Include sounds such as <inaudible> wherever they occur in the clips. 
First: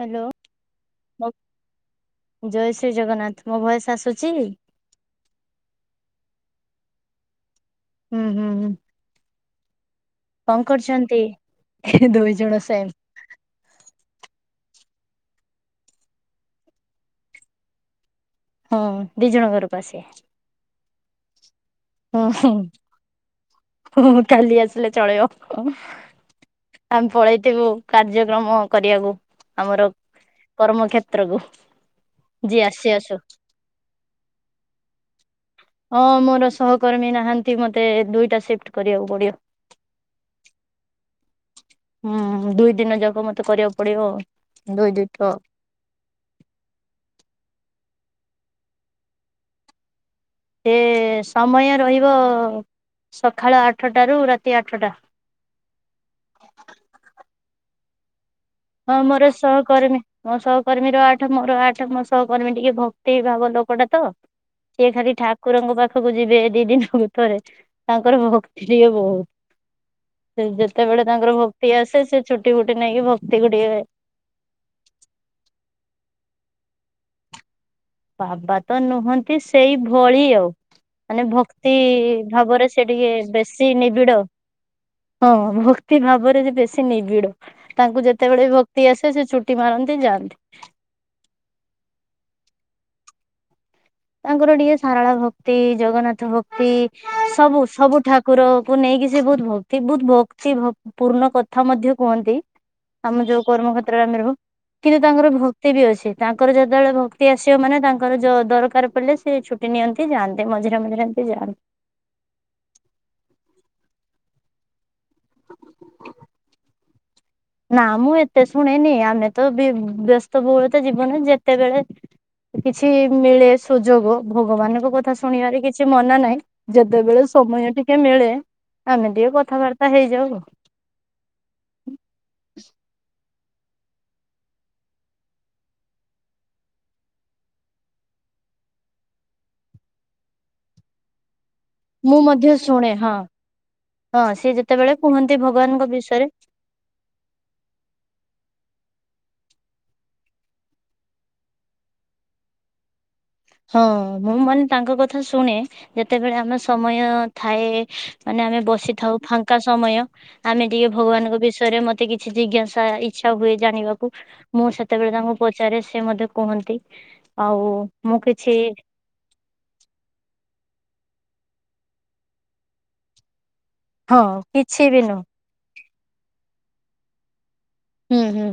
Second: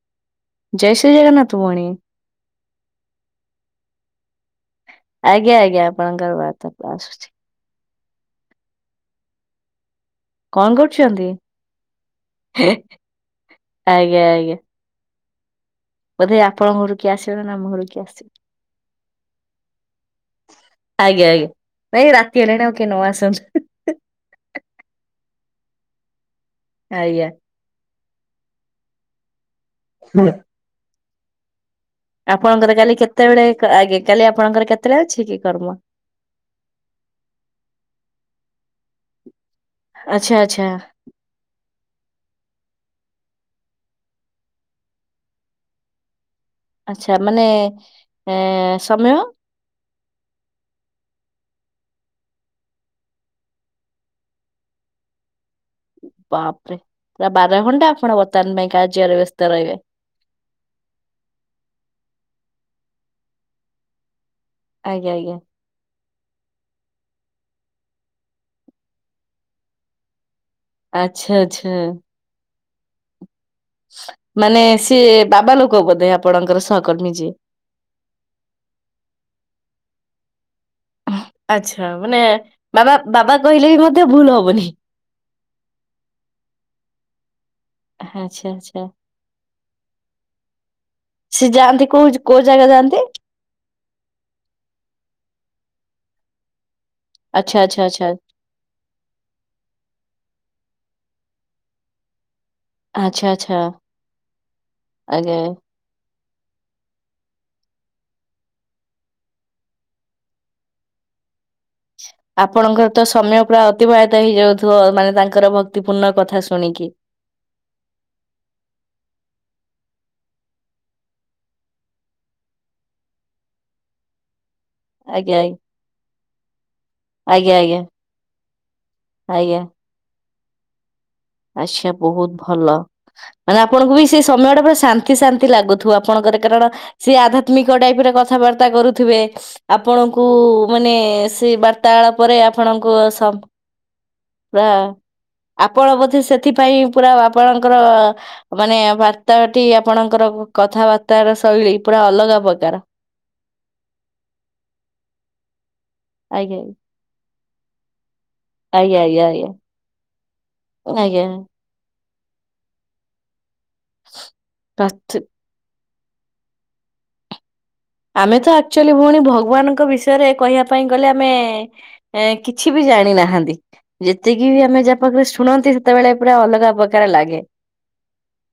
Hello ଜୟ ଶ୍ରୀ ମୋ ଜଗନ୍ନାଥ ଭଉଣୀ ଜୟ ଶ୍ରୀ ଜଗନ୍ନାଥ ମୋ ଭଏସ୍ ଆସୁଚି? ଆଜ୍ଞା ଆଜ୍ଞା ଆପଣଙ୍କର ବାତ୍ ପୁରା ଆସୁଚି। ହୁଁ ହୁଁ ହୁଁ କଣ କରୁଚନ୍ତି ହେଁ ଦୁଇ ଜଣ ସେମ୍ ଆଜ୍ଞା ଆଜ୍ଞା। ବୋଧେ ଆପଣ ଘରୁ କିଏ ଆସିବେ ନାଁ ଆମ ଘରୁ କିଏ ଆସିବେ। ହଁ ଦିଇ ଜଣ ଘରୁକୁ ଆସିବେ। ଆଜ୍ଞା ଆଜ୍ଞା ନାଇଁ ରାତି ହେଲେଣି ଆଉ କିଏ ନଁ ଆସନ୍ତୁ। ହଁ ହଁ କାଲି ଆସିଲେ ଚଳିବ ହଁ ଆମ୍ ଆଜ୍ଞା। ପଳେଇଥିବୁ କାର୍ଯ୍ୟକ୍ରମ କରିବାକୁ ଆମର ଖୁଁ କର୍ମ କ୍ଷେତ୍ରଗୁ ଆପଣଙ୍କର କାଲି କେତେବେଳେ ଆଗେ କାଲି ଆପଣଙ୍କର କେତେବେଳେ ଅଛିକି କର୍ମ? ହଁ ମୋର ସହକର୍ମୀ ନାହାନ୍ତି ମୋତେ ଦୁଇଟା ସିଫ୍ଟ କରିବାକୁ ପଡ଼ିବ। ଆଚ୍ଛା ଆଚ୍ଛା। ହୁଁ ଦୁଇ ଦିନ ଯାକ ମତେ କରିବାକୁ ପଡ଼ିବ ଦୁଇ ଦୁଇଟ ଆଚ୍ଛା ମାନେ ଏଁ ସମୟ ଏ ସମୟ ରହିବ ସଖାଳ ଆଠଟାରୁ ରାତି ଆଠଟା। ବାପରେ ରା ବାର ଘଣ୍ଟା ଆପଣ ବର୍ତ୍ତମାନ ପାଇଁ। ହଁ କାର୍ଯ୍ୟରେ ମୋର ବ୍ୟସ୍ତ ରହିବେ ସହକର୍ମୀ। ମୋ ସହକର୍ମୀ ର ଆଠ ମୋର ଆଠ ମୋ ସହକର୍ମୀ ଟିକେ ଭକ୍ତି ଭାବ ଲୋକଟା ତ ସିଏ ଆଜ୍ଞା ଖାଲି ଆଜ୍ଞା। ଠାକୁରଙ୍କୁ ପା ଖକୁ ଯିବେ ଦି ଦିନକୁ ଥରେ ତାଙ୍କର ଭକ୍ତି ଟିକେ ବୋହୁତ ସେ <unintelligible> ସେତେବେଳେ ଆଚ୍ଛା ତାଙ୍କର ଆଚ୍ଛା ଭକ୍ତି ଆସେ ସେ ଛୁଟି ଫୁଟି ନେଇକି ଭକ୍ତି ଗୁଡ଼ିଏ ସ ମାନେ ସିଏ ବାବା ଲୋକ ବୋଧେ ଆପଣଙ୍କର ସହକର୍ମୀ ଯିଏ। ବାବା ତ ନୁହଁନ୍ତି ସେଇ ଭଳି ଆଉ। ମାନେ ଭକ୍ତି ଆଚ୍ଛା ମାନେ ଭାବରେ ସେ ବାବା ଟିକେ ବାବା କହିଲେ ବେଶୀ ବି ମଧ୍ୟ ନିବିଡ଼। ଭୁଲ ହବନି। ହଁ ହଁ ଭକ୍ତି ଭାବରେ ଯେ ବେଶୀ ନିବିଡ଼ ତାଙ୍କୁ ଯେତେବେଳେ ଆଚ୍ଛା ଆଚ୍ଛା ଭକ୍ତି ଆସେ ସେ ଛୁ ଟି ମାରନ୍ତି ଯାଆନ୍ତି। ସିଏ ଯାଆନ୍ତି କୋଉ ଯ କୋଉ ଜାଗା ଯାଆନ୍ତି? ତାଙ୍କର ଟିକେ ସାରାଳା ଭକ୍ତି ଜଗନ୍ନାଥ ଭକ୍ତି ଆଚ୍ଛା ସବୁ ଆଚ୍ଛା ସବୁ ଆଚ୍ଛା ଠାକୁର ଙ୍କୁ ନେଇକି ସେ ବହୁତ ଭକ୍ତି ବହୁତ ଭକ୍ତି ଭକ ପୂର୍ଣ୍ଣ କଥା ମଧ୍ୟ କୁହନ୍ତି। ଆମେ ଆଚ୍ଛା ଯୋଉ ଆଚ୍ଛା କର୍ମ କ୍ଷେତ୍ରରେ ଆମେ ରୋହୁ କିରେ ତାଙ୍କର ଆଜ୍ଞା। ଭକ୍ତି ବି ଅଛି। ତାଙ୍କର ଯେତେଅଳେ ଭକ୍ତି ଆସିବ ମାନେ ତାଙ୍କର ଯୋ ଦରକାର ପଲେ ସେ ଛୁଟି ନିଅନ୍ତି ଯାଆନ୍ତି ମଝିରେ ମଝିରେ ଏମିତି ଯାଆ ଆପଣଙ୍କର ତ ସମୟ ପୁରା ଅତିବାହିତ ହେଇଯାଉଥୁବ ମାନେ ତାଙ୍କର ଭକ୍ତିପୂର୍ଣ୍ଣ କଥା ଶୁଣିକି। ନାଁ ମୁଁ ଏତେ ଶୁଣେନି। ଆମେ ତ ବ ବ୍ୟସ୍ତ ବହୁଳତା ଜୀବନ ଯେତେବେଳେ କିଛି ମିଳେ ସୁଯୋଗ ଭଗବାନଙ୍କ କଥା ଆଜ୍ଞା ଶୁଣିବାରେ କିଛି ମନା ନାହିଁ ଯେଦେବେଳେ ଆଜ୍ଞା ସମୟ ଆଜ୍ଞା ଟିକେ ମିଳେ ଆମେ ଟିକେ ଆଜ୍ଞା କଥାବା ର୍ତ୍ତା ହେଇଯାଉ ଆଉ। ଆଚ୍ଛା ବହୁତ ଭଲ। ମାନେ ଆପଣଙ୍କୁ ବି ସେ ସମୟ ଟା ପୁରା ଶାନ୍ତି ଶାନ୍ତି ଲାଗୁଥିବ। ଆପଣଙ୍କର କାରଣ ସେ ଆଧ୍ୟାତ୍ମିକ ଟାଇପ ରେ କଥାବାର୍ତ୍ତା କରୁଥିବେ ଆପଣଙ୍କୁ ମାନେ ସେ ବା ର୍ତାଳ ମୁଁ ପରେ ମଧ୍ୟ ଶୁଣେ ଆପଣଙ୍କୁ ହଁ ସାମ ହଁ ସିଏ ଯେତେବେଳେ କୁହନ୍ତି ଭଗବାନଙ୍କ ବିଷୟରେ ଏଥିପାଇଁ ପୁରା ଆପଣଙ୍କର ମାନେ ବାର୍ତ୍ତାଳଟି ଆପଣଙ୍କର କଥାବାର୍ତ୍ତାର ଶୈଳୀ ପୁରା ଅଲଗା ପ୍ରକାର। ହଁ ମୁଁ ମାନେ ତାଙ୍କ କଥା ଶୁଣେ ଯେତେବେଳେ ଆମେ ଆଜ୍ଞା ସମୟ ଥାଏ। ମାନେ ଆମେ ଆଜ୍ଞା ବସିଥାଉ ଆଜ୍ଞା ଆଜ୍ଞା ଫାଙ୍କା ସମୟ ଆମେ ଟିକେ ଆଜ୍ଞା ଭଗବାନଙ୍କ ବିଷ ୟରେ ମତେ କିଛି ଜିଜ୍ଞାସା ଇଚ୍ଛା ହୁଏ ଜାଣିବାକୁ ମୁଁ ସେତେବେଳେ ପ୍ରାର୍ଥ ତାଙ୍କୁ ପଚାରେ ସେ ମଧ୍ୟ କୁହନ୍ତି। ଆଉ ମୁଁ ଆମେ ତ କିଛି ଆକ୍ଚୁଆଲି ଭଉଣୀ ଭଗବାନଙ୍କ ବିଷ ୟରେ କହିବା ପାଇଁ ଗଲେ ଆମେ ଏଁ କିଛି ବି ଜାଣିନାହାଁନ୍ତି। ହଁ ଯେତିକି ବି ଆମେ କିଛି ଯା ନୁହଁ ପାଖରେ ଶୁଣନ୍ତି ସେତେବେଳେ ପୁରା ଅଲଗା ପ୍ରକାର ଲାଗେ। ହୁଁ ହୁଁ।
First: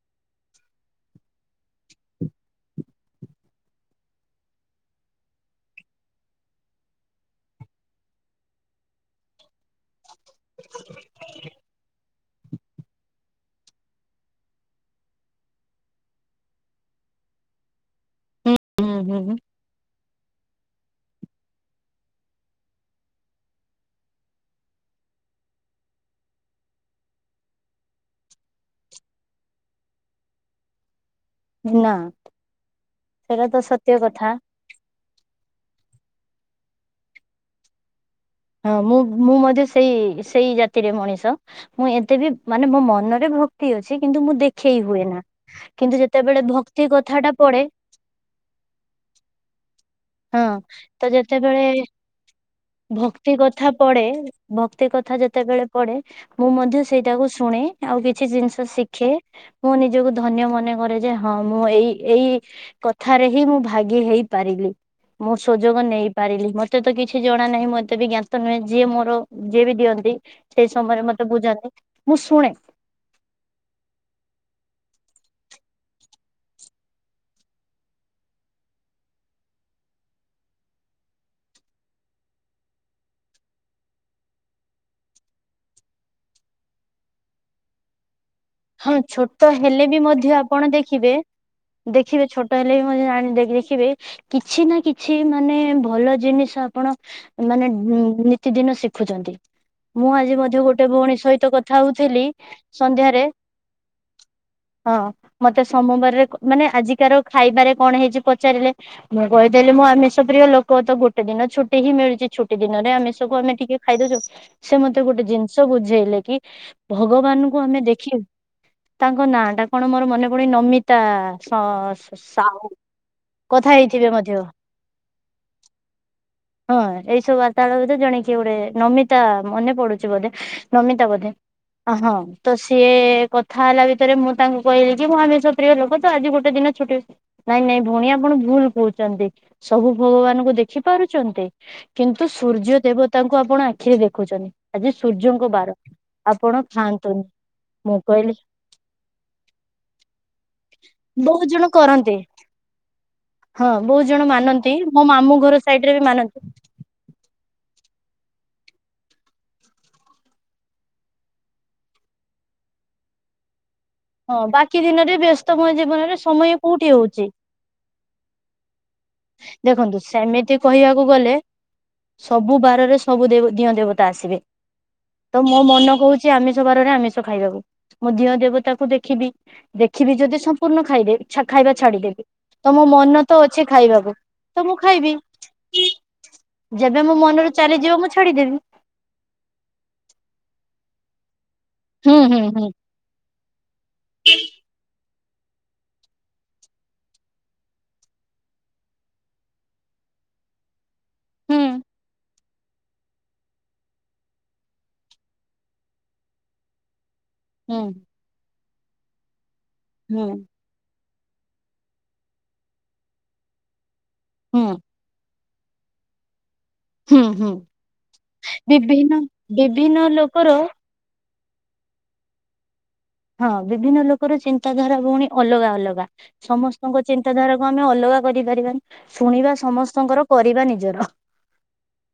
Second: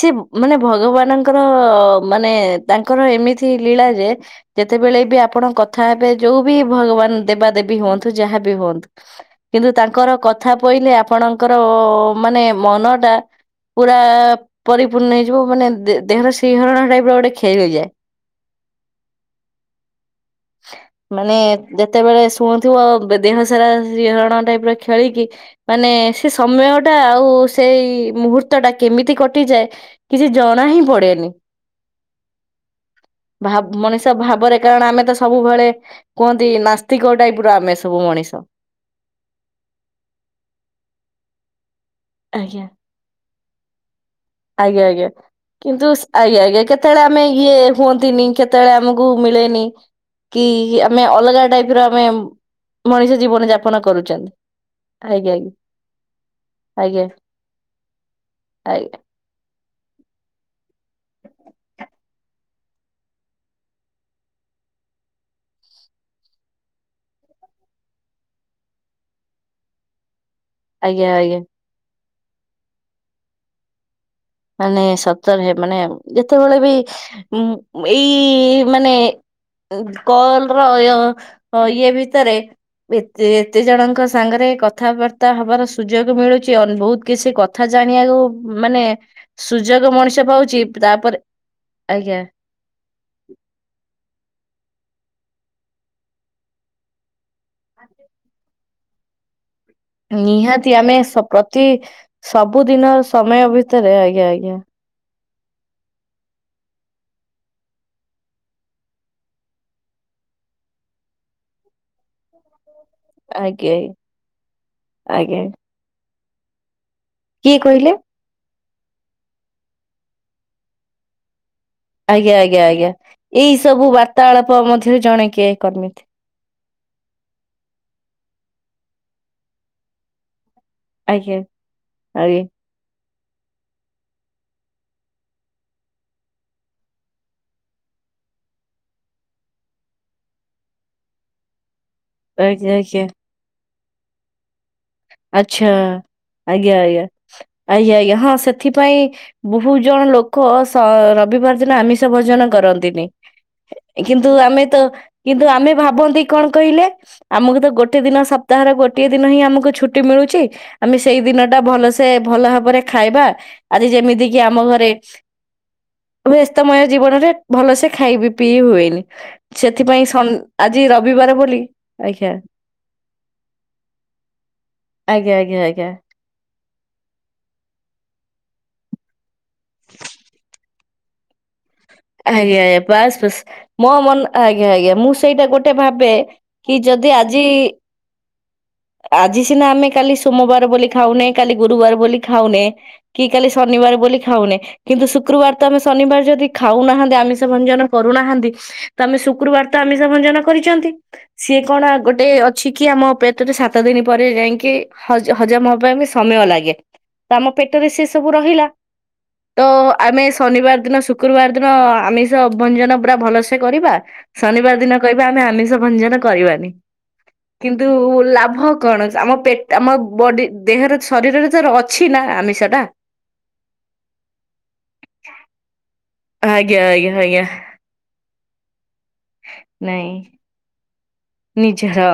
ସିଏ ମାନେ ଭଗବାନଙ୍କର ମାନେ ତାଙ୍କର ଏମିତି ଲୀଳା ଯେ ଯେତେବେଳେ ବି ଆପଣ କଥା ହେବେ ଯୋଉ ବି ଭଗବାନ ଦେବା ଦେବୀ ହୁଅନ୍ତୁ ଯାହା ବି ହୁଅନ୍ତୁ। କିନ୍ତୁ ତାଙ୍କର କଥା ପଇଲେ ଆପଣଙ୍କର ମାନେ ମନ ଟା ପୁରା ପରିପୂର୍ଣ୍ଣ ହେଇଯିବ ମାନେ ଦେ ଦେହର ସିହରଣ ଟାଇପ ର ଗୋଟେ ଖେଳିଇଯାଏ। ହୁଁ ହୁଁ ହୁଁଁ। ମାନେ ଯେତେବେଳେ ଶୁଣୁଥିବ ଦେହ ସାରା ସିହରଣ ଟାଇପର ଖେଳିକି ମାନେ ସେ ସମୟ ଟା ଆଉ ସେଇ ମୁହୂର୍ତ୍ତ ଟା କେମିତି କଟିଯାଏ କିଛି ଜଣା ହିଁ ପଡେନି। ନା। ସେଇଟା ତ ଭାବ୍ ସତ୍ୟ ମଣିଷ କଥା ଭାବରେ କାରଣ ଆମେ ତ ସବୁବେଳେ କୁହନ୍ତି ନାସ୍ତିକ ଟାଇପ୍ ର ଆମେ ସବୁ ମଣିଷ। ହଁ ମୁଁ ମୁଁ ମଧ୍ୟ ସେଇ ସେଇ ଜାତିରେ ମଣିଷ ମୁଁ ଏ ତେ ବି ଆଜ୍ଞା। ମାନେ ମୋ ମନରେ ଭକ୍ତି ଅଛି କିନ୍ତୁ ମୁଁ ଦେଖେଇ ଆଜ୍ଞା ହୁଏ ଆଜ୍ଞା ନା କିନ୍ତୁ ଶ୍ ଯେତେବେଳେ ଆଜ୍ଞା ଆଜ୍ଞା ଭକ୍ତି କେତେବେଳେ କଥା ଆମେ ଟା ଇଏ ପଡେ ହୁଅନ୍ତିନି କେ ତେବେଳେ ଆମକୁ ମିଳେନି ହଁ କି ଆମେ ତ ଅଲଗା ଯେତେବେଳେ ଟାଇପ୍ ର ଆମେ ମଣିଷ ଭକ୍ତି ଜୀବନ କଥା ଯାପନ ପଡ଼େ କରୁଛନ୍ତି ଭକ୍ତି କଥା ଆଜ୍ଞା ଯେତେବେଳେ ପଡ଼େ ମୁଁ ମଧ୍ୟ ଆଜ୍ଞା ଆଜ୍ଞା ସେଇଟାକୁ ଶୁଣେ। ଆଉ କିଛି ଜିନିଷ ଆଜ୍ଞା ଶିଖେ ମୁଁ ନିଜକୁ ଧନ୍ୟ ମନେ ମନେକରେ ଯେ ହଁ ମୁଁ ଏଇ ଏଇ କଥାରେ ହିଁ ମୁଁ ଭାଗି ହେଇ ପାରିବି। ମୁଁ ସୁଯୋଗ ନେଇପାରିଲି ମତେ ତ କିଛି ଜଣା ନାହିଁ ମୋ ଏତେ ବି ଜ୍ଞାତ ନୁହେଁ ଯିଏ ମୋର ଯିଏ ବି ଦିଅନ୍ତି ସେଇ ସମୟରେ ଆଜ୍ଞା ମତେ ଆଜ୍ଞା। ବୁଝାନ୍ତି ମୁଁ ଶୁଣେ ମାନେ ସତରେ ମାନେ ଯେତେବେଳେ ବି ଉଁ ଏଇ ମାନେ ଉଁ କଲ୍ ର ଅୟ ଇଏ ଭିତରେ ଏତେ ଏତେ ଜଣଙ୍କ ସାଙ୍ଗରେ କଥାବାର୍ତ୍ତା ହବାର ସୁଯୋଗ ମିଳୁଛି ଆହୁରି ବହୁତ କିଛି କ କଥା ଜାଣିବାକୁ ମାନେ ତ ହେଲେ ସୁଯୋଗ ବି ମଣିଷ ମଧ୍ୟ ପାଉଛି ଆପଣ ଦେଖିବେ ତାପରେ ଆଜ୍ଞା ଦେଖିବେ ଛୋଟ ହେଲେ ବି ମଧ୍ୟ ଜାଣ ଦେଖିବେ କିଛି ନା କିଛି ମାନେ ଭଲ ଜିନିଷ ଆପଣ ମାନେ ଉଁ ନିତିଦିନ ଶିଖୁଛନ୍ତି। ମୁଁ ଆଜି ମଧ୍ୟ ନିହାତି ଗୋଟେ ଆମେ ଭଉଣୀ ସ ସହିତ ପ୍ରତି କଥା ହଉଥିଲି ସବୁଦିନ ସନ୍ଧ୍ୟାରେ ସମୟ ଭିତରେ ଆଜ୍ଞା ଆଜ୍ଞା। ହଁ ମତେ ସୋମବାରରେ ମାନେ ଆଜିକାର ଖାଇବାରେ କଣ ହେଇଛି ପଚାରିଲେ ମୁଁ କହିଦେଲି ମୁଁ ଆମିଷ ପ୍ରିୟ ଲୋକ ତ ଗୋଟେ ଦିନ ଛୁଟି ହିଁ ମିଳୁଛି ଛୁଟି ଦିନରେ ଆମିଷ କୁ ଆମେ ଆଜ୍ଞା ଟିକେ ଖାଇଦଉଛୁ ସେ ମତେ ଗୋଟେ ଆଜ୍ଞା ଜିନିଷ ବୁଝେଇଲେ କି କିଏ ଭଗବାନଙ୍କୁ ଆମେ କହିଲେ ଦେଖିବୁ ତାଙ୍କ ନାଁ ଟା କଣ ମୋର ମନେ ପଡୁନି ନମିତା ସ ଆଜ୍ଞା ସାହୁ ଆଜ୍ଞା ଆଜ୍ଞା ଏଇ କଥା ସବୁ ହେଇଥିବେ ମଧ୍ୟ ବାର୍ତ୍ତାଳାପ ମଧ୍ୟରେ ଜଣେ କିଏ କର୍ମି ଥିବେ। ହଁ ଏଇ ସବୁ ବାର୍ତ୍ତାଳୟ ଭିତରୁ ଜଣେ କିଏ ଗୋଟେ ନମିତା ମନେ ପଡୁଛି ବୋଧେ ନମିତା ବୋଧେ ଆଜ୍ଞା ଅ ହଁ ଆଜ୍ଞା ତ ସିଏ କ ଥା ହେଲା ଭିତରେ ମୁଁ ତାଙ୍କୁ କହିଲି କି ମୁଁ ଆମିଷ ପ୍ରିୟ ଲୋକ ତ ଆଜି ଗୋଟେ ଦିନ ଛୁଟିଅଛି ନାଇଁ ନାଇଁ ଭଉଣୀ ଆପଣ ଭୁଲ୍ କହୁଚନ୍ତି ସବୁ ଭଗବାନଙ୍କୁ ଦେଖି ପାରୁଚନ୍ତି? କିନ୍ତୁ ଆଜ୍ଞା ସୂର୍ଯ୍ୟ ଆଜ୍ଞା ଦେବତାଙ୍କୁ ଆପଣ ଆଖିରେ ଦେଖୁଛନ୍ତି। ଆଜି ସୂର୍ଯ୍ୟଙ୍କ ଆଚ୍ଛା ବାର ଆପଣ ଆଜ୍ଞା ଆଜ୍ଞା ଖାଆନ୍ତୁନି। ଆଜ୍ଞା ମୁଁ ଆଜ୍ଞା ହଁ କହିଲି ସେଥିପାଇଁ ବହୁତ ଜଣ ଲୋକ ସ ବହୁତ ରବିବାର ଜଣ ଦିନ ଆମିଷ କରନ୍ତି ଭୋଜନ କରନ୍ତି ନ୍ତିନି ହଁ ବହୁତ ଜଣ କିନ୍ତୁ ଆମେ ମାନନ୍ତି ତ ମୋ ମାମୁଁ କିନ୍ତୁ ଘର ଆମେ ସାଇଡ ରେ ବି ଭାବନ୍ତି ମାନନ୍ତି କଣ କହିଲେ? ଆମକୁ ତ ଗୋଟେ ଦିନ ସପ୍ତାହର ଗୋଟେ ଦିନ ହିଁ ଆମକୁ ଛୁଟି ଛୁଟି ମିଳୁଛି ଆମେ ସେଇ ଦିନ ଟା ଭଲସେ ଭଲ ଭାବରେ ଖାଇବା। ଆଜି ଯେମିତି କିି ହଁ ଆମ ବାକି ଘରେ ଦିନରେ ବ୍ୟସ୍ତମୟ ଜୀବନରେ ସମୟ ବ୍ୟସ୍ତମୟ କୋଉଠି ହଉଛି ଜୀବନରେ ଭଲସେ ଖାଇବି ପିଇ ହୁଏନି। ଦେଖନ୍ତୁ ସେଥିପାଇଁ ସନ୍ ସେମିତି ଆଜି କହିବାକୁ ଗଲେ ରବିବାର ବୋଲି ଆଜ୍ଞା। ସବୁ ବାରରେ ସବୁ ଦେ ଦିଅଁ ଦେବତା ଆସିବେ ଆଜ୍ଞା ତ ଆଜ୍ଞା ମୋ ଆଜ୍ଞା। ମନ କହୁଛି ଛି ଆମିଷ ବାରରେ ଆମିଷ ଖାଇବାକୁ ମୁଁ ଦିଅଁ ଦେବତାକୁ ଦେଖିବି ଦେଖିବି ଯଦି ସମ୍ପୂର୍ଣ୍ଣ ଖାଇଦେବୀ ଛା ଖାଇବା ଛାଡିଦେବି ଆଜ୍ଞା ତ ଆଜ୍ଞା ମୋ ବାସ୍ ମନ ବାସ୍। ତ ଅଛି ମୋ ଖାଇବାକୁ ମନ ତ ଆଜ୍ଞା, ଆଜ୍ଞା, ମୁଁ ଖାଇବି ସେଇଟା ଗୋଟେ ଭାବେ କି ଯେବେ ଯଦି ମୋ ଆଜି ମନରୁ ଚାଲିଯିବ ମୁଁ ଛାଡିଦେବି ଆଜି ସିନା ଆମେ କାଲି ସୋମବାର ବୋଲି ଖାଉନେ, କାଲି ଗୁରୁବାର ହୁଁ ବୋଲି ହୁଁ ଖାଉନେ ହୁଁ କି କାଲି ଶନିବାର ବୋଲି ଖାଉନେ କିନ୍ତୁ ଶୁକ୍ରବାର ତ ଆମେ ଶନିବାର ଯଦି ଖାଉନାହାନ୍ତି ଆମିଷ ଭଞ୍ଜନ କରୁନାହାନ୍ତି, ତ ଆମେ ଶୁକ୍ରବାର ତ ଆମିଷ ଭଞ୍ଜନ କରିଛନ୍ତି। ସିଏ କଣ ଗୋଟେ ଅଛି କି! ଆମ ପେଟରେ ସାତ ଦିନ ପରେ ଯାଇକି ହଜ ହଜମ ପାଇଁ ବି ସମୟ ଲାଗେ। ଆମ ହୁଁ ପେଟରେ ସେ ସବୁ ରହିଲା ତ ଆମେ ହୁଁ ହୁଁ ଶନିବାର ଦିନ ଶୁ ଶୁକ୍ରବାର ଦିନ ଆମିଷ ଭ୍ଞ୍ଜନ ପୁରା ଭଲସେ କରିବା, ହୁଁ ଶନିବାର ଦିନ କହିବା ଆମେ ଆମିଷ ଭଞ୍ଜନ କରିବାନି। ହୁଁ ହୁଁ କିନ୍ତୁ ଲାଭ କଣ? ବିଭିନ୍ନ ଆମ ପେଟ ଆମ ବିଭିନ୍ନ ବଡି ଲୋକର ଦେହରେ ଶରୀରରେ ତାର ଅଛି ନା ଆମିଷ ଟା ହଁ ବିଭିନ୍ନ ଲୋକର ଚିନ୍ତାଧାରା ଭଉଣୀ ଅଲଗା ଅଲଗା, ଆଜ୍ଞା ସମସ୍ତଙ୍କ ଆଜ୍ଞା ଆଜ୍ଞା ଚିନ୍ତାଧାରା କଣ ଆମେ ଅଲଗା କରିପାରିବାନି, ଶୁଣିବା ନାଇଁ। ସମସ୍ତଙ୍କର କରିବା ନିଜର ନିଜର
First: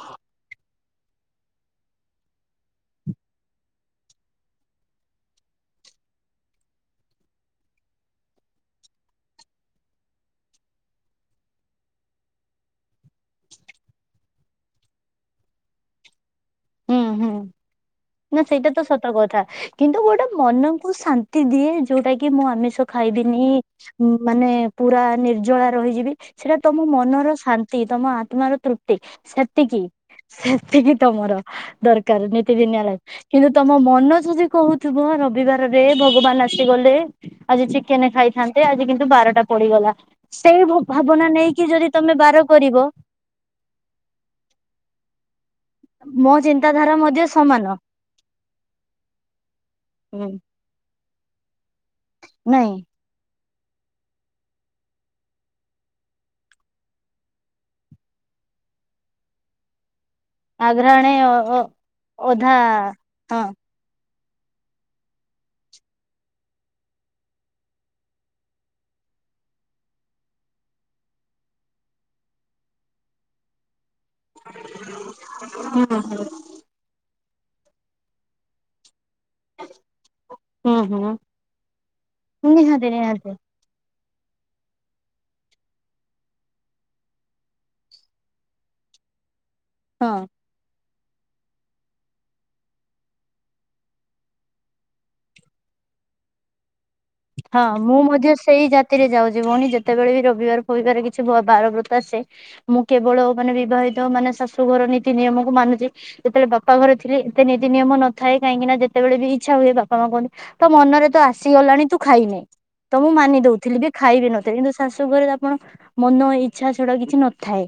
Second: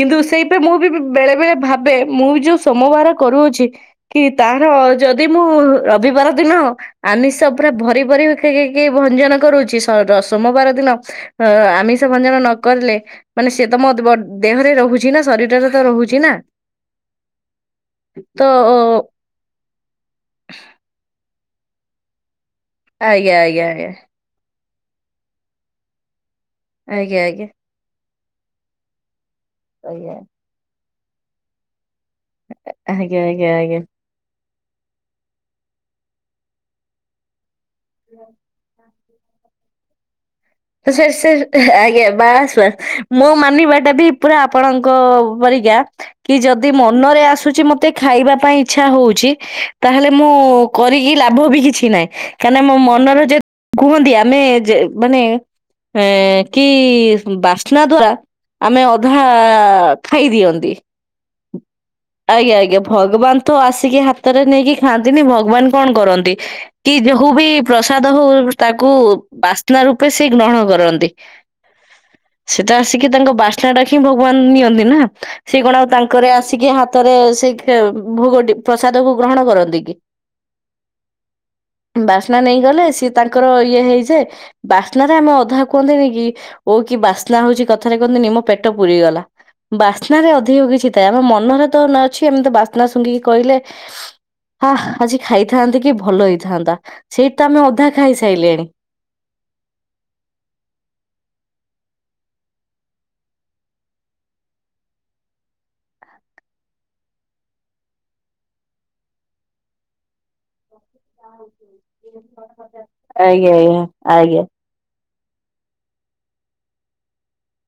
କିନ୍ତୁ ସେଇପା ମୁଁ ବି ବେଳେ ବେଳେ ଭାବେ, ମୁଁ ବି ଯୋଉ ସୋମବାର କରୁଅଛି କି ତାର ଯଦି ମୁଁ ରବିବାର ଦିନ ଆମିଷ ପୁରା ଭରି ଭରି କି ଭଞ୍ଜନ କରୁଛି ସୋମବାର ଦିନ ଅ ଆମିଷ ଭଞ୍ଜନ ନ କରିଲେ ମାନେ ସେ ତ ମ ଦେହରେ ରହୁଛି, ନା ଶରୀରରେ ତ ରହୁଛି ନା ହୁଁ, ହୁଁ ନା ସେଇଟା ତ ସତ କଥା। କିନ୍ତୁ ଗୋଟେ ମନକୁ ଶାନ୍ତି ଦିଏ, ଯୋଉଟା କି ମୁଁ ଆମିଷ ଆଜ୍ଞା ଖାଇବିନି ଆଜ୍ଞା ଆଜ୍ଞା ମାନେ ପୁରା ନିର୍ଜଳା ରହିଯିବି, ସେଟା ତମ ଆଜ୍ଞା ମନର ଆଜ୍ଞା ଶାନ୍ତି, ତମ ଆତ୍ମାର ତୃପ୍ତି ସେତିକି ସେତିକି ତମର ଦରକ କାର, ନୀତି ଦିନିଆ ଲାଇଫ ଆଜ୍ଞା ଆଜ୍ଞା କିନ୍ତୁ ଆଜ୍ଞା ତମ ଆଜ୍ଞା। ମନ ଯଦି କହୁ ଥିବ ରବିବାରରେ ଭଗବାନ ଆସିଗଲେ ଆଜି ଚିକେନ ଖାଇଥାନ୍ତେ, ଆଜି କିନ୍ତୁ ବାରଟା ପଡିଗଲା। ସେଇ ସେ ସେ ଭାବନା ନେଇକି ଯଦି ଆଜ୍ଞା ତମେ ବାର ବାସ ବାସ, କରିବ ମୋ ମାନିବା ଟା ବି ପୁରା ଆପଣଙ୍କ ପରି। <unintelligible> ମୋ କି ଯଦି ଚିନ୍ତାଧାରା ମନରେ ମଧ୍ୟ ଆସୁଛି ସମାନ ମତେ ଖାଇବା ପାଇଁ ଇଚ୍ଛା ହଉଛି ତାହେଲେ ମୁଁ ହୁଁ କରିକି ଲାଭ ବି କିଛି ନାହିଁ? କାହିଁକି ନା ନାଇଁ ମୋ ମନର ଯେ କୁହନ୍ତି ଆମେ ଯେ ମାନେ ଏ କି ବାସ୍ନା ଦ୍ଵାରା ଆମେ ଅଧା ଖାଇଦିଅନ୍ତି ଆଘ୍ରାଣେ ଅ ଅଧା ଆଜ୍ଞା, ଆଜ୍ଞା ଭଗବାନ ହଁ। ତ ଆସିକି ହାତରେ ନେଇକି ଖାଆନ୍ତି ନି, ଭଗବାନ କଣ କରନ୍ତି? କି <unintelligible> ବି ପ୍ରସାଦ ହଉ ତାକୁ ବାସ୍ନା ରୂପେ ସେ ଗ୍ରହଣ କରନ୍ତି, ସେଟା ଆସିକି ତାଙ୍କ ବା ଚାଡାଖି ଭଗବାନ ନିଅନ୍ତି ନା ସେ କଣ ହୁଁ ଆଉ ହୁଁ। ତାଙ୍କର ଆସି ଟିକେ ହାତରେ ସେଇ ଖେ ଭୋଗଟି ପ୍ରସାଦକୁ ଗ୍ରହଣ କରନ୍ତି କି ହୁଁ ହୁଁ ବାସ୍ନା ନେଇଗଲେ ନିହାତି ସିଏ ନିହାତି ତାଙ୍କର ଇଏ ହେଇଯାଏ ବାସ୍ନାରେ ଆମେ ଅଧା କୁହନ୍ତିନିକି, ଓ କି ବାସ୍ନା ହଉଛି କଥାରେ କହନ୍ତିନି ମୋ ପେଟ ପୁରିଗଲା। ହଁ। ବାସ୍ନାରେ ଅଧିକ କିଛି ଥାଏ ଆମ ମନରେ ତ ଅଛି ଏମିତି ବାସ୍ନା ଶୁଙ୍ଘିକି କହିଲେ ଆଃ ଆଜି ଖାଇଥାନ୍ତେ କି ଭଲ ହେଇଥାନ୍ତା ସେଇଠି ତ ଆମେ ଅଧା ଖାଇସାଇଲେଣି। ରାତିରେ ଯାଉଛି ଭଉଣୀ ଯେତେବେଳେ ବି ରବିବାର ଫବିବାର କିଛି ବାର ବ୍ରତ ଆସେ ମୁଁ କେବଳ ମାନେ ବିବାହିତ ମାନେ ଶାଶୁଘର ନୀତି ନିୟମକୁ ମାନୁଚି। ଯେତେବେଳେ ବାପା ଘରେ ଥିଲେ ଏତେ ନିତି ନିୟମ ନଥାଏ! କାହିଁକି ନା ଯେତେବେଳେ ବି ଇଚ୍ଛା ହୁଏ, ବାପା ମା କୁହନ୍ତି ତୋ ମନରେ ତ ଆସିଗଲାଣି ତୁ ଖାଇନେ, ତ ମୁଁ ମାନି ଆଜ୍ଞା ଦଉଥିଲି ଆଜ୍ଞା ବି ଖାଇବି ଆଜ୍ଞା ନଥିଲି। କିନ୍ତୁ ଶାଶୁ ଘରେ ଆପଣ ମନ ଇଚ୍ଛା ସେଟା କିଛି ନଥାଏ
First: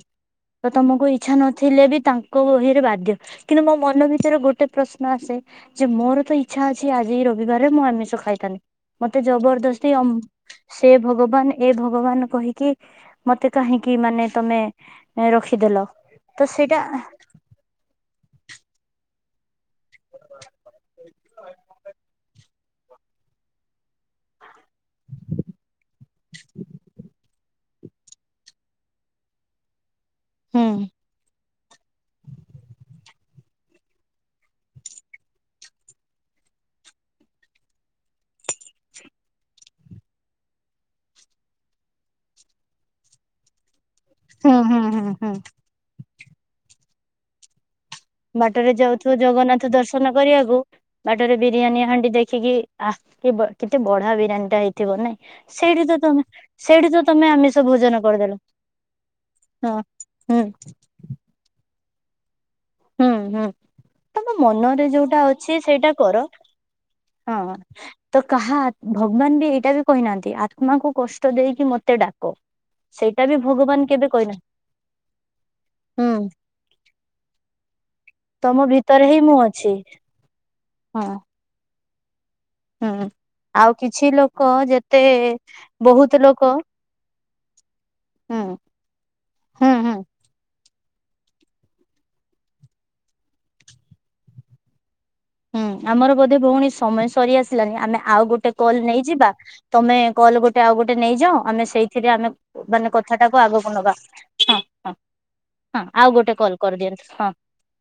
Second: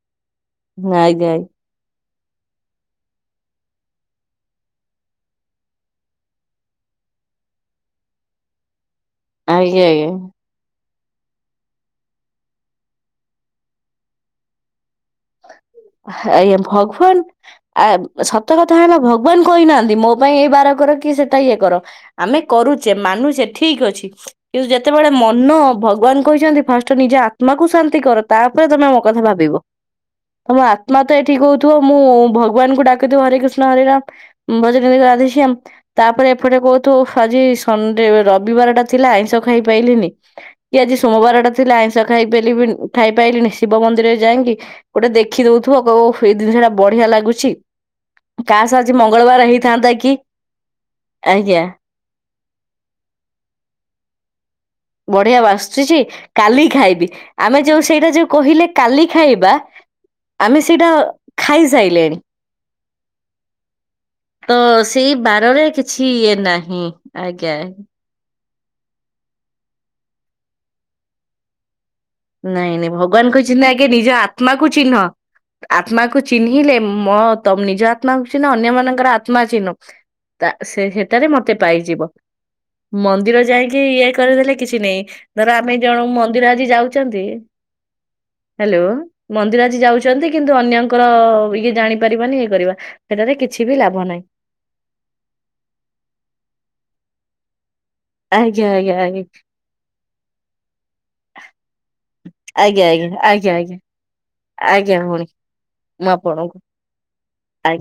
ତମକୁ ଆଜ୍ଞା ଇଛା ନ। ଥିଲେ ବି ତାଙ୍କ ବହିରେ ବାଧ୍ୟ କିନ୍ତୁ ମୋ ମନ ଭିତରେ ଗୋଟେ ପ୍ରଶ୍ନ ଆସେ। ଯେ ମୋର ତ ଇଚ୍ଛା ଅଛି ଆଜି ରବିବାରରେ ମୁଁ ଆମିଷ ଖାଇଥାନ୍ତି ମତେ ଆଜ୍ଞା ଜବରଦସ୍ତି ଆଜ୍ଞା। ଅ। ସେ ଭଗବାନ ଏ ଭଗବାନ କହିକି। ମତେ କାହିଁକି ମାନେ ତମେ ରଖିଦେଲ। ତ ଆଜ୍ଞା ସେଇଟା ଭଗବାନ ଆ ସତ କଥା ହେଲା ଭଗବାନ କହିନାହାନ୍ତି। ଯେ ମୋ ପାଇଁ ଏଇ ବାର କର କି ସେଟା ଇଏ କର ଆମେ କରୁଛେ ମାନୁଛେ ଠିକ ଅଛି। କିନ୍ତୁ ଯେତେବେଳେ ମନ ଭଗବାନ କହିଛନ୍ତି ଫାଷ୍ଟେ ନିଜ ଆତ୍ମାକୁ ଶାନ୍ତି କର ତାପରେ ତମେ ଆମ କଥା ଭାବିବ। ତମ ହୁଁ ଆତ୍ମା ତ ଏଠି କହୁଥିବ ମୁଁ ଭଗବାନଙ୍କୁ ଡାକିଥିବ ହରେ କୃଷ୍ଣ ହରେରାମ। ଭଜ ନିତାଇ ରାଧେ ଶ୍ୟାମ। ତାପରେ ଏପଟେ କହୁଥୁ ଆଜି ସଣ୍ଡେ ରବିବାର ଟା ଥିଲା ଆଇଁଷ ଖାଇପାଇଲିନି। କି ଆଜି ସୋମବାର ଟା ଥିଲା ଆଇଁଷ ଖାଇ ପାରିବିନି ଖାଇ ପାଇଲିନି ଶିବ ମନ୍ଦିର। ଯାଇକି ଗୋଟେ ଦେଖିଦଉଥିବ କହିବ ଓହୋ ଏ ଜିନିଷ ଟା ବଢିଆ ଲାଗୁଛି। ବାଟରେ କାସ୍ ଆଜି ଯାଉଥୁବ ମଙ୍ଗଳବାର ଜଗନ୍ନାଥ ହେଇଥାନ୍ତା ଦର୍ଶନ କି କରିବାକୁ ବାଟରେ ଆଜ୍ଞା ବିରିୟାନୀ ହାଣ୍ଡି ଦେଖିକି। ଆହା କି ବ କେତେ ବଢ଼ିଆ ବିରିୟାନୀ ଟା ହେଇଛି। ବଢିଆ ବାସୁଛି କାଲି ସେଇଠି ତ ଖାଇବି ତମେ ଆମେ ଆମିଷ ଯୋଉ ଭୋଜନ ସେଇଟା ଯୋଉ କରିଦେଲ କହିଲେ କାଲି ଖାଇବା। ହଁ ହୁଁ ଆମେ ସେଇଟା ଖାଇସାଇଲେଣି। ହୁଁ, ହୁଁ। ତମ ତ ମନରେ ସେଇ ଯୋଉଟା ଅଛି ବାରରେ ସେଇଟା କିଛି କର ଇଏ ନାହିଁ ଆଜ୍ଞା ହଁ। ତ କାହା ଭଗବାନ ବି ଏଇଟା ବି କହିନାହାନ୍ତି ଆତ୍ମାଙ୍କୁ କଷ୍ଟ ଦେଇକି ମତେ ଡା। ନାଇଁ, ନାଇଁ ଭଗବାନ କହିଛନ୍ତି ଆଗେ ନିଜ କହିନାହାନ୍ତି ଆତ୍ମା କୁ ଚିହ୍ନ ଆତ୍ମାକୁ ହୁଁ ଚିହ୍ନିଲେ। ମଁ ତମ ନିଜା। ମାଉଁ ସିନା ତମ ଅନ୍ୟ ଭିତରେ ମାନଙ୍କର ହିଁ ମୁଁ ଆତ୍ମା ଚିହ୍ନୁ ଅଛି ତା ସେ ହଁ ହେଟାରେ ମତେ ପାଇଯିବ। ହୁଁ। ମନ୍ଦିର ଆଉ ଯାଇକି କିଛି ଇଏ ଲୋକ କରିଦେଲେ କିଛି ନେଇଁ ଯେତେ ଧର ଆମେ ଜଣକୁ ବହୁତ ଲୋକ ମନ୍ଦିର ଆଜି ଯାଉଛୁ। କିଏ ହୁଁ ହ୍ୟାଲୋ ମନ୍ଦିର ହୁଁ ଆଜି ହୁଁ। ଯାଉଛ। ଅଛନ୍ତି କିନ୍ତୁ ଅନ୍ୟଙ୍କର ଇଏ ଜାଣିପାରିବାନି ଇଏ କରିବା ସେଠାରେ କିଛି ବି ଲାଭ ନାହିଁ। ହୁଁ ଆମର ବୋଧେ ଭଉଣୀ ସମୟ ସରିଆସି। ହେଲାକି ଆମେ ଆଉ ଗୋଟେ ଆଜ୍ଞା କଲ୍ ଆଜ୍ଞା ଆଜ୍ଞା ନେଇଯିବା ତମେ କଲ୍ ଗୋଟେ ଆଉ ଗୋଟେ ନେଇଯାଅ ଆମେ ସେଇଥିରେ ଆମେ। ଆଜ୍ଞା, ମାନେ କଥାଟାକୁ ଆଜ୍ଞା, ଆଜ୍ଞା, ଆଗକୁ ଆଜ୍ଞା, ନବା ହଁ ହଁ ଆଜ୍ଞା ଭଉଣି। ହଁ ଆଉ ଗୋଟେ କଲ୍ କରିଦିଅନ୍ତୁ ହଁ। ଆ।